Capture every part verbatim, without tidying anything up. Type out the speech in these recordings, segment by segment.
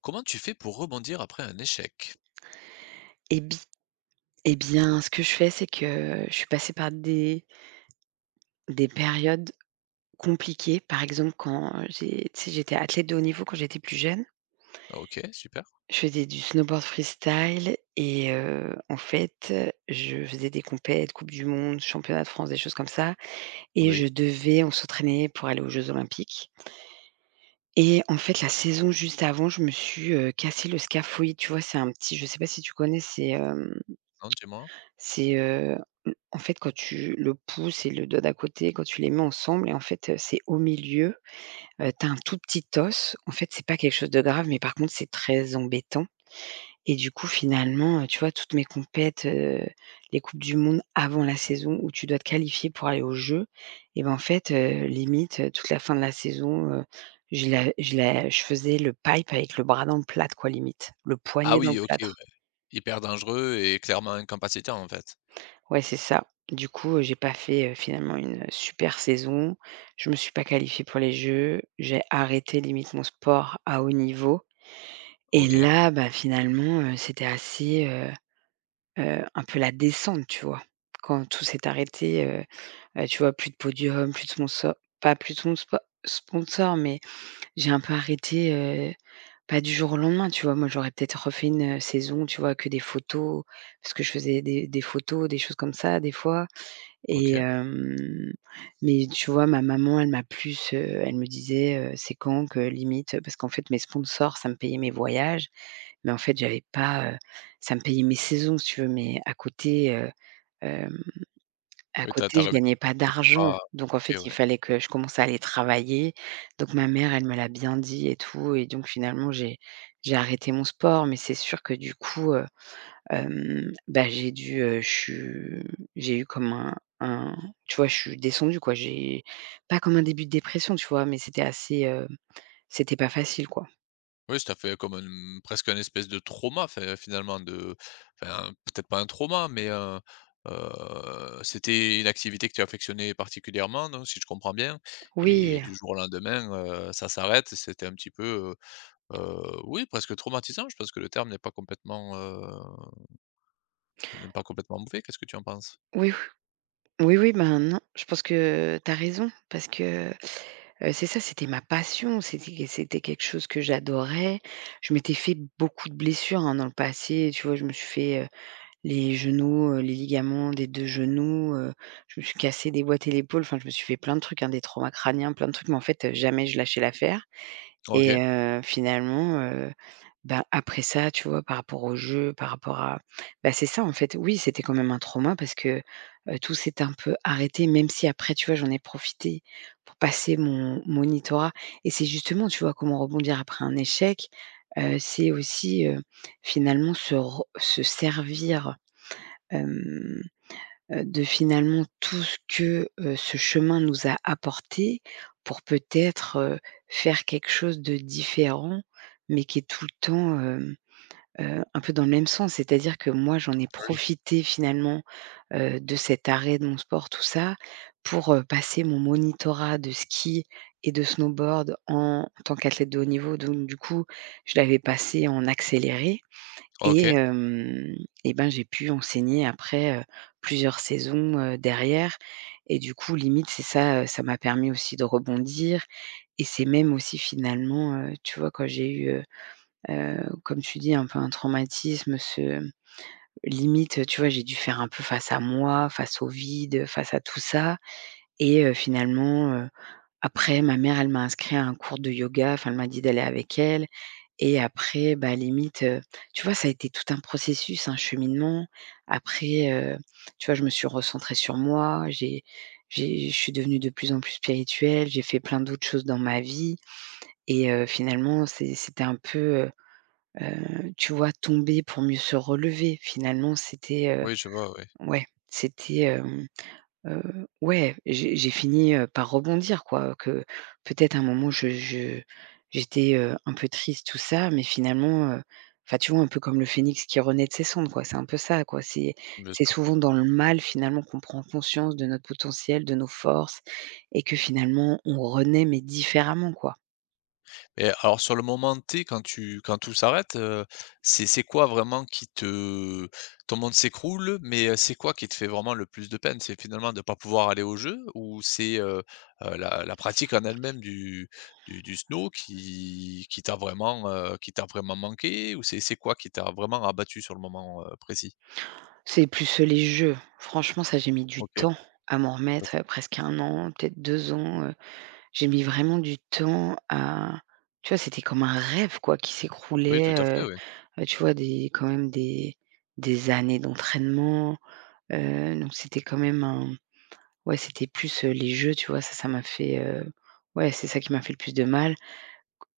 Comment tu fais pour rebondir après un échec? Eh bi eh bien, ce que je fais, c'est que je suis passée par des des périodes compliquées. Par exemple, quand j'ai tu sais, j'étais athlète de haut niveau quand j'étais plus jeune. OK, super. Je faisais du snowboard freestyle et heu, en fait, je faisais des compètes, coupe du monde, championnat de France, des choses comme ça et Oui. je devais on s'entraînait pour aller aux jeux olympiques et en fait, la saison juste avant, je me suis, heu, cassé le scaphoïde. Tu vois? C'est un petit Je sais pas si tu connais? C'est, hem, Non, dis-moi. c'est, heu En fait, quand tu le pouce et le doigt d'à côté, quand tu les mets ensemble et en fait, heu, c'est au milieu, heu, tu as un tout petit os. En fait, c'est pas quelque chose de grave, mais par contre, c'est très embêtant et du coup, finalement, heu, tu vois, toutes mes compètes, heu, les coupes du monde avant la saison où tu dois te qualifier pour aller aux Jeux et ben, en fait, heu, limite, heu, toute la fin de la saison, heu, je la je la je faisais le pipe avec le bras dans le plâtre, quoi, limite. Le Ah poignet dans oui, le OK, ouais. plâtre. Hyper dangereux et clairement incapacitant, en fait. Ouais, c'est ça. Du coup, heu, j'ai pas fait, heu, finalement une, super saison. Je me suis pas qualifiée pour les Jeux. J'ai arrêté limite mon sport à haut niveau et OK, là, bah, finalement, heu, c'était assez, heu heu, un peu la descente, tu vois? Quand tout s'est arrêté, heu heu, tu vois, plus de podium, plus de sponsor pas plus de son spo sponsor, mais j'ai un peu arrêté, heu, pas du jour au lendemain, tu vois? Moi, j'aurais peut-être refait une, heu, saison, tu vois, que des photos, parce que je faisais des des photos, des choses comme ça, des fois. Et OK. hem, mais tu vois, ma maman, elle m'a plus, heu, elle me disait, heu: «C'est quand que limite?» parce qu'en fait, mes sponsors, ça me payait mes voyages, mais en fait, j'avais pas, heu, ça me payait mes saisons, si tu veux, mais à côté, heu, hem, à Oui, t'as. As côté, je remis gagnais pas mais c'est d'argent. pas Donc en fait, OK, il ouais. fallait que je commence à aller travailler. Donc ma mère, elle me l'a bien dit et tout et donc finalement, j'ai j'ai arrêté mon sport, mais c'est sûr que du coup, Hem, bah, j'ai dû, heu, je suis j'ai eu comme un un tu vois, je suis descendue quoi. J'ai pas comme un début de dépression, tu vois? Mais c'était assez, heu, c'était pas facile quoi. Oui, ça fait comme un presque une espèce de trauma, fin finalement de enfin, peut-être pas un trauma, mais heu heu, c'était une activité que tu affectionnais particulièrement, donc si je comprends bien et Oui, du jour au lendemain, heu, ça s'arrête. C'était un petit peu, Heu, oui, presque traumatisant. Je pense que le terme n'est pas complètement, heu, n'est pas complètement mauvais. Qu'est-ce que tu en penses? oui, oui, oui, ben, non, je pense que tu as raison parce que, heu, c'est ça, c'était ma passion, c'était c'était quelque chose que j'adorais. Je m'étais fait beaucoup de blessures, hein, dans le passé, tu vois? Je me suis fait, les genoux, heu, les ligaments des deux genoux, heu, je me suis cassé déboîté l'épaule, enfin je me suis fait plein de trucs, hein, des traumas crâniens, plein de trucs, mais en fait, heu, jamais je lâchais l'affaire OK, et heu, finalement, heu, ben, après ça, tu vois, par rapport au jeu, par rapport à bah, c'est ça en fait, oui, c'était quand même un trauma parce que, heu, tout s'est un peu arrêté même si après, tu vois, j'en ai profité pour passer mon monitorat et c'est justement, tu vois, comment rebondir après un échec, heu, c'est aussi, heu, finalement se re se servir hem, heu, de finalement tout ce que, heu, ce chemin nous a apporté pour peut-être, heu, faire quelque chose de différent, mais qui est tout le temps, hem, heu, un peu dans le même sens. C'est-à-dire que moi, j'en ai oui, profité finalement, heu, de cet arrêt de mon sport, tout ça, pour, heu, passer mon monitorat de ski et de snowboard en en tant qu'athlète de haut niveau. Donc du coup, je l'avais passé en accéléré. Et OK, hem et ben, j'ai pu enseigner après, heu, plusieurs saisons, heu, derrière et du coup, limite, c'est ça, heu, ça m'a permis aussi de rebondir et c'est même aussi finalement, heu, tu vois, quand j'ai eu, heu heu, comme tu dis, un peu un traumatisme, ce limite, tu vois, j'ai dû faire un peu face à moi, face au vide, face à tout ça et heu, finalement, heu, après ma mère, elle m'a inscrit à un cours de yoga, enfin, elle m'a dit d'aller avec elle. Et après, bah, limite, heu, tu vois, ça a été tout un processus, un cheminement. Après, heu, tu vois, je me suis recentrée sur moi, j'ai j'ai je suis devenue de plus en plus spirituelle, j'ai fait plein d'autres choses dans ma vie et heu, finalement, c'est c'était un peu, heu heu, tu vois, tomber pour mieux se relever. Finalement, c'était, heu, oui, je vois, oui, ouais, c'était, Heu, ouais, j'ai j'ai fini, heu, par rebondir quoi, que peut-être à un moment je je j'étais, heu, un peu triste tout ça, mais finalement, heu, enfin tu vois un peu comme le phénix qui renaît de ses cendres quoi, c'est un peu ça quoi. C'est bien c'est sûr. souvent dans le mal finalement qu'on prend conscience de notre potentiel, de nos forces et que finalement on renaît mais différemment quoi. Et alors sur le moment T, quand tu quand tout s'arrête, heu, c'est c'est quoi vraiment qui te ton monde s'écroule, mais heu, c'est quoi qui te fait vraiment le plus de peine? C'est finalement de ne pas pouvoir aller au jeu ou c'est, heu heu, la la pratique en elle-même du du du snow qui qui t'a vraiment, heu, qui t'a vraiment manqué, ou c'est c'est quoi qui t'a vraiment abattu sur le moment, heu, précis? C'est plus, les jeux. Franchement ça j'ai mis du OK. temps à m'en Parce remettre, heu, presque un an, peut-être deux ans. J'ai mis vraiment du temps à tu vois, c'était comme un rêve quoi qui Oui, tout s'écroulait, à heu fait, oui. heu, tu vois, des quand même des des années d'entraînement, heu, donc c'était quand même un ouais, c'était plus, heu, les jeux, tu vois? Ça ça m'a fait, heu ouais, c'est ça qui m'a fait le plus de mal.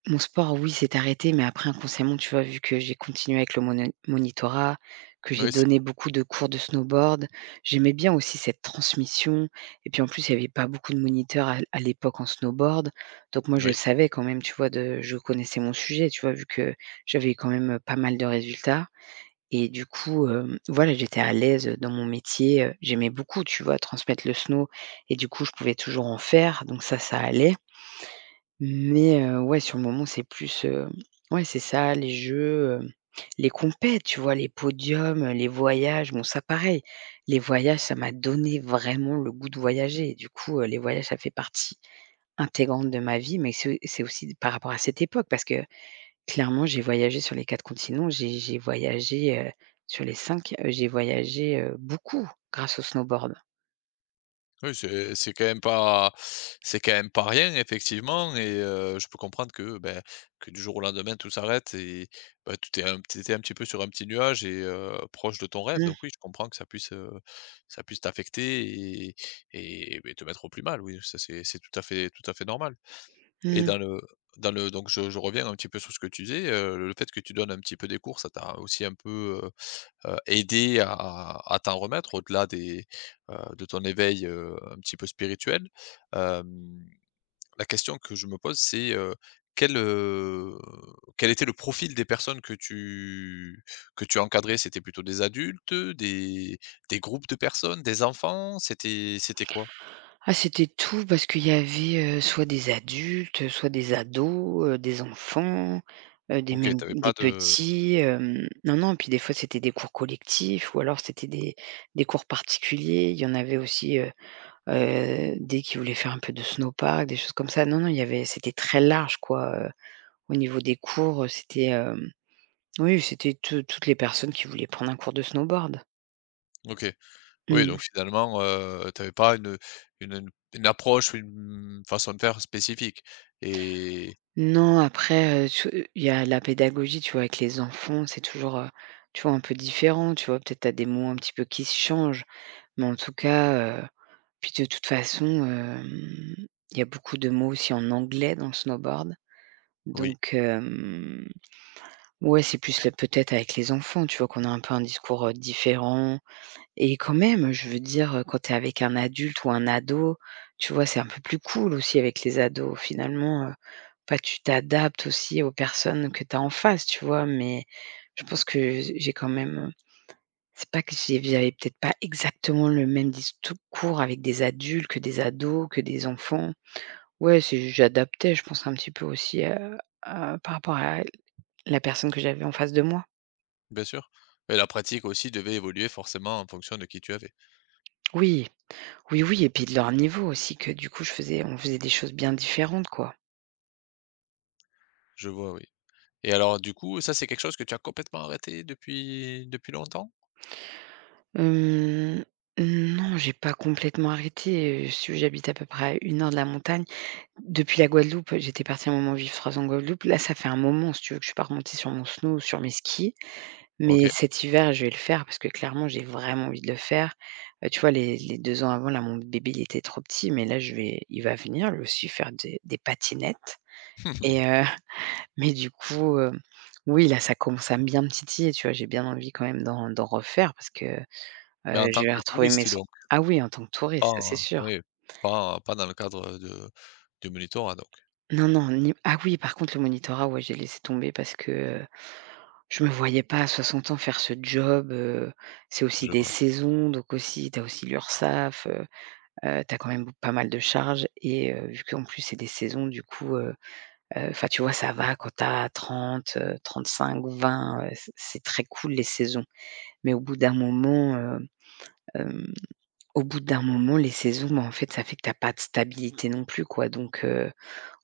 Mon sport, oui, s'est arrêté, mais après inconsciemment, tu vois, vu que j'ai continué avec le mono monitorat, que j'ai Oui, c donné beaucoup de cours de snowboard, j'aimais bien aussi cette transmission et puis en plus, il n'y avait pas beaucoup de moniteurs à à l'époque en snowboard, donc moi je oui. savais quand même, tu vois, de je connaissais mon sujet, tu vois, vu que j'avais eu quand même, pas mal de résultats et du coup, hem, voilà, j'étais à l'aise, dans mon métier, heu, j'aimais beaucoup, tu vois, transmettre le snow et du coup, je pouvais toujours en faire, donc ça, ça allait. Mais heu, ouais, sur le moment, c'est plus, heu, ouais, c'est ça, les jeux, heu, les compètes, tu vois? Les podiums, heu, les voyages. Bon, ça, pareil, les voyages, ça m'a donné vraiment le goût de voyager. Du coup, heu, les voyages, ça fait partie intégrante de ma vie, mais c'est c'est aussi par rapport à cette époque parce que clairement, j'ai voyagé sur les quatre continents. J'ai j'ai voyagé, heu, sur les cinq. Heu, j'ai voyagé, heu, beaucoup grâce au snowboard. Oui, c'est c'est quand même pas c'est quand même pas rien effectivement, et heu, je peux comprendre que, ben, que du jour au lendemain tout s'arrête et bah, tu étais un tu un petit peu sur un petit nuage et heu, proche de ton rêve, Mmh. donc oui, je comprends que ça puisse, heu, ça puisse t'affecter et et beh, te mettre au plus mal. Oui, ça c'est c'est tout à fait tout à fait normal. Et Mmh. dans le dans le donc je je reviens un petit peu sur ce que tu disais, heu, le fait que tu donnes un petit peu des cours, ça t'a aussi un peu, heu, aider à à à t'en remettre au-delà des, heu, de ton éveil, heu, un petit peu spirituel. Hem, la question que je me pose, c'est, heu, quel, heu, quel était le profil des personnes que tu que tu encadrais? C'était plutôt des adultes, des des groupes de personnes, des enfants? C'était c'était quoi? Ah c'était tout parce qu'il y avait, heu, soit des adultes, soit des ados, heu, des enfants, heu, des OK, même tu avais pas des de petits, hem, non, non, puis des fois c'était des cours collectifs ou alors c'était des des cours particuliers. Il y en avait aussi, heu heu, des qui voulaient faire un peu de snowpark, des choses comme ça. Non, non, il y avait c'était très large quoi, heu, au niveau des cours, heu, c'était, hem, oui, c'était tout toutes les personnes qui voulaient prendre un cours de snowboard. OK. Oui, Mmh. donc finalement, heu, tu n'avais pas une une une une approche ou une façon de faire spécifique et Non, après, heu, tu il y a la pédagogie, tu vois? Avec les enfants, c'est toujours, heu, tu vois, un peu différent, tu vois? Peut-être tu des mots un petit peu qui se changent, mais en tout cas, heu, puis de toute façon, hem, il y a beaucoup de mots aussi en anglais dans le snowboard. oui. Donc, hem, ouais, c'est plus le peut-être avec les enfants, tu vois? Qu'on a un peu un discours, heu, différent. Et quand même, je veux dire, heu, quand tu es avec un adulte ou un ado, tu vois, c'est un peu plus cool aussi avec les ados finalement, heu, bah, tu t'adaptes aussi aux personnes que tu as en face, tu vois? Mais je pense que j'ai quand même c'est pas que j'ai j'avais peut-être pas exactement le même discours avec des adultes que des ados, que des enfants. Ouais, c'est j'adaptais, je pense un petit peu aussi, heu, à par rapport à la personne que j'avais en face de moi. Bien sûr. Et la pratique aussi devait évoluer forcément en fonction de qui tu avais. Oui, oui, oui et puis de leur niveau aussi que du coup je faisais on faisait des choses bien différentes, quoi. Je vois, oui. Et alors, du coup, ça, c'est quelque chose que tu as complètement arrêté depuis depuis longtemps? Hem, non, j'ai pas complètement arrêté, heu, si j'habite à peu près à une heure de la montagne. Depuis la Guadeloupe, j'étais partie un moment vivre trois ans en Guadeloupe. Là, ça fait un moment, si tu veux, que je suis pas remontée sur mon snow, sur mes skis. Mais OK. cet hiver, je vais le faire parce que clairement, j'ai vraiment envie de le faire. Heu, tu vois, les les deux ans avant, là, mon bébé, il était trop petit, mais là, je vais il va venir lui aussi faire des des patinettes et heu, mais du coup, heu, oui, là, ça commence à bien me titiller, tu vois? J'ai bien envie quand même d'en d'en refaire parce que. Mais en Heu, je tant vais que retrouver mes touriste sons. donc, Ah oui, en tant que pas touriste, ça c'est en- sûr. oui, pas en- pas dans le cadre de du monitorat donc. Non, non, ni ah oui, par contre le monitorat, ouais, j'ai laissé tomber parce que, heu, je me voyais pas à soixante ans faire ce job, heu, c'est aussi Je des vois, saisons, donc aussi tu as aussi l'URSSAF, heu heu, tu as quand même b pas mal de charges et heu, vu qu'en plus c'est des saisons, du coup, heu heu, enfin tu vois, ça va quand tu as trente heu, trente-cinq, vingt, heu, c c'est très cool les saisons. Mais au bout d'un moment, heu, hem Au bout d'un moment, les saisons, bah, en fait, ça fait que t'as pas de stabilité non plus, quoi. Donc, heu,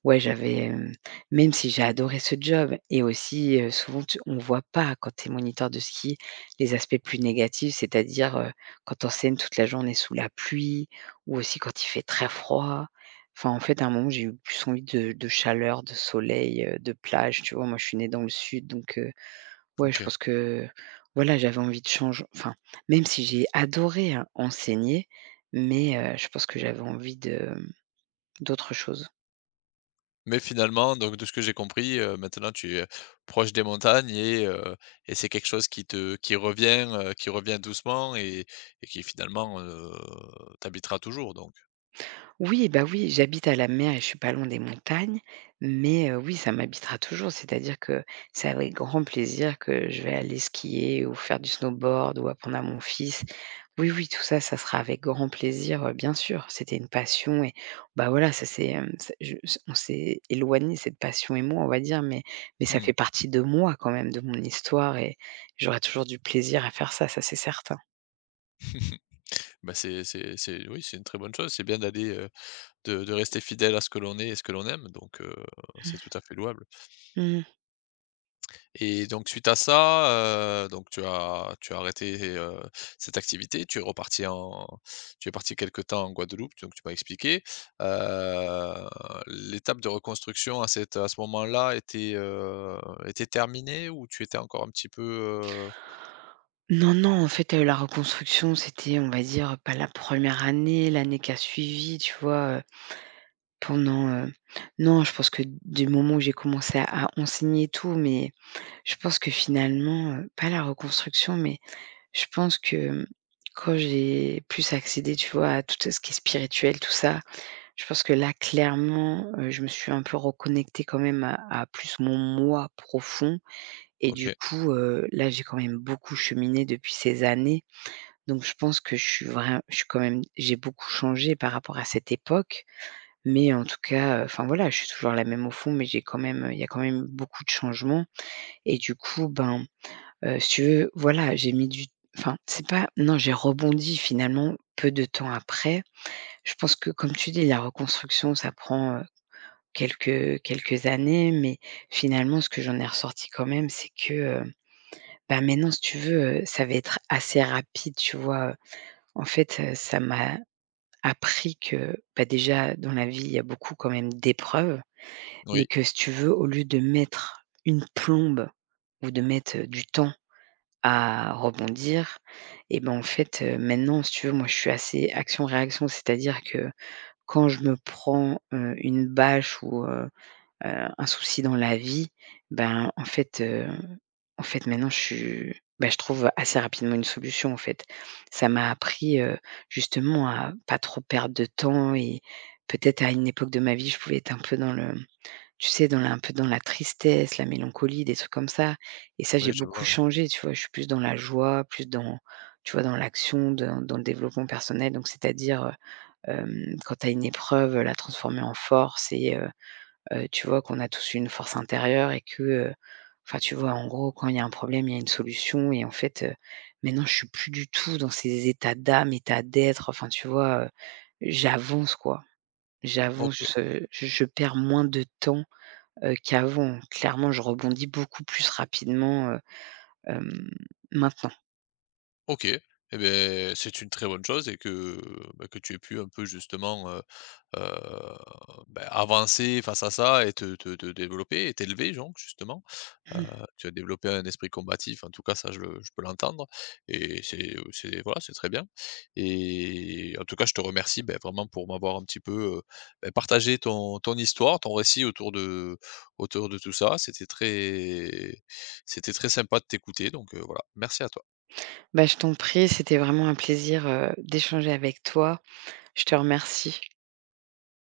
ouais, j'avais, hem, même si j'ai adoré ce job et aussi, heu, souvent tu on voit pas quand t'es moniteur de ski les aspects plus négatifs, c'est-à-dire, heu, quand tu enseignes toute la journée sous la pluie ou aussi quand il fait très froid. Enfin, en fait, à un moment, j'ai eu plus envie de de chaleur, de soleil, heu, de plage, tu vois? Moi, je suis née dans le sud, donc. Ouais, je OK. pense que, voilà, j'avais envie de changer. Enfin, même si j'ai adoré, hein, enseigner, mais heu, je pense que j'avais envie de, hem, d'autre chose. Mais finalement, donc de ce que j'ai compris, heu, maintenant tu es proche des montagnes et heu, et c'est quelque chose qui te qui revient, heu, qui revient doucement et et qui finalement, heu, t'habitera toujours donc. Oui, bah, oui, j'habite à la mer et je suis pas loin des montagnes, mais heu, oui, ça m'habitera toujours. C'est-à-dire que c'est avec grand plaisir que je vais aller skier ou faire du snowboard ou apprendre à mon fils. Oui, oui, tout ça, ça sera avec grand plaisir, heu, bien sûr. C'était une passion et bah, voilà, ça c'est, hem, c'est je s on s'est éloigné cette passion et moi, on va dire, mais mais ça Mmh. fait partie de moi quand même, de mon histoire et j'aurai toujours du plaisir à faire ça, ça c'est certain. Bah, c'est c'est c'est oui, c'est une très bonne chose. C'est bien d'aller, heu, de de rester fidèle à ce que l'on est et ce que l'on aime, donc heu, c'est Mmh. tout à fait louable. Mmh. Et donc suite à ça, heu, donc tu as tu as arrêté, heu, cette activité. Tu es reparti en tu es parti quelque temps en Guadeloupe, donc tu m'as expliqué. Heu, l'étape de reconstruction à cette à ce moment-là était, heu, était terminée, ou tu étais encore un petit peu, heu Non, non, en fait, t'as eu la reconstruction, c'était, on va dire, pas la première année, l'année qui a suivi, tu vois? Heu, pendant, heu non, je pense que du moment où j'ai commencé à à enseigner et tout, mais je pense que finalement, heu, pas la reconstruction, mais je pense que, quand j'ai plus accédé, tu vois, à tout ce qui est spirituel, tout ça, je pense que là, clairement, heu, je me suis un peu reconnectée quand même à à plus mon moi profond et du OK. coup, heu, là, j'ai quand même beaucoup cheminé depuis ces années. Donc je pense que je suis vraiment, je suis quand même j'ai beaucoup changé par rapport à cette époque, mais en tout cas, heu, enfin voilà, je suis toujours la même au fond, mais j'ai quand même, il y a quand même beaucoup de changements et du coup, ben, heu, si tu veux, voilà, j'ai mis du enfin c'est pas non, j'ai rebondi finalement peu de temps après. Je pense que comme tu dis, la reconstruction, ça prend, heu, quelques quelques années, mais finalement, ce que j'en ai ressorti quand même, c'est que, heu, bah, maintenant, si tu veux, heu, ça va être assez rapide, tu vois? En fait, heu, ça m'a appris que, bah, déjà dans la vie, il y a beaucoup quand même d'épreuves, mais Oui, que si tu veux, au lieu de mettre une plombe ou de mettre, heu, du temps à rebondir et ben, en fait, heu, maintenant, si tu veux, moi, je suis assez action-réaction. C'est-à-dire que quand je me prends, heu, une bâche ou heu, un souci dans la vie, ben, en fait, heu, en fait, maintenant, je suis ben je trouve assez rapidement une solution, en fait. Ça m'a appris, heu, justement à pas trop perdre de temps et peut-être à une époque de ma vie, je pouvais être un peu dans le tu sais, dans la un peu dans la tristesse, la mélancolie, des trucs comme ça et ça, j'ai oui, je beaucoup vois, ouais. changé, tu vois? Je suis plus dans la joie, plus dans, tu vois, dans l'action, dans dans le développement personnel donc c'est-à-dire, heu, quand tu as une épreuve, la transformer en force et heu Heu, tu vois, qu'on a tous une force intérieure et que, heu, enfin, tu vois, en gros, quand il y a un problème, il y a une solution et en fait, heu, maintenant, je suis plus du tout dans ces états d'âme, états d'être, enfin, tu vois, heu, j'avance, quoi. J'avance, je OK. se je je perds moins de temps, heu, qu'avant. Clairement, je rebondis beaucoup plus rapidement, heu, hem, maintenant. OK, eh beh, c'est une très bonne chose, et que, bah, que tu aies pu un peu justement, heu heu, bah, avancer face à ça et te te te développer et t'élever donc justement. Heu, tu as développé un esprit combatif, en tout cas ça je le je peux l'entendre, et c'est, c'est voilà, c'est très bien. Et en tout cas je te remercie, ben vraiment, pour m'avoir un petit peu, heu, beh, partagé ton ton histoire, ton récit autour de autour de tout ça. C'était très c'était très sympa de t'écouter, donc, heu, voilà, merci à toi. Bah, je t'en prie, c'était vraiment un plaisir, heu, d'échanger avec toi. Je te remercie.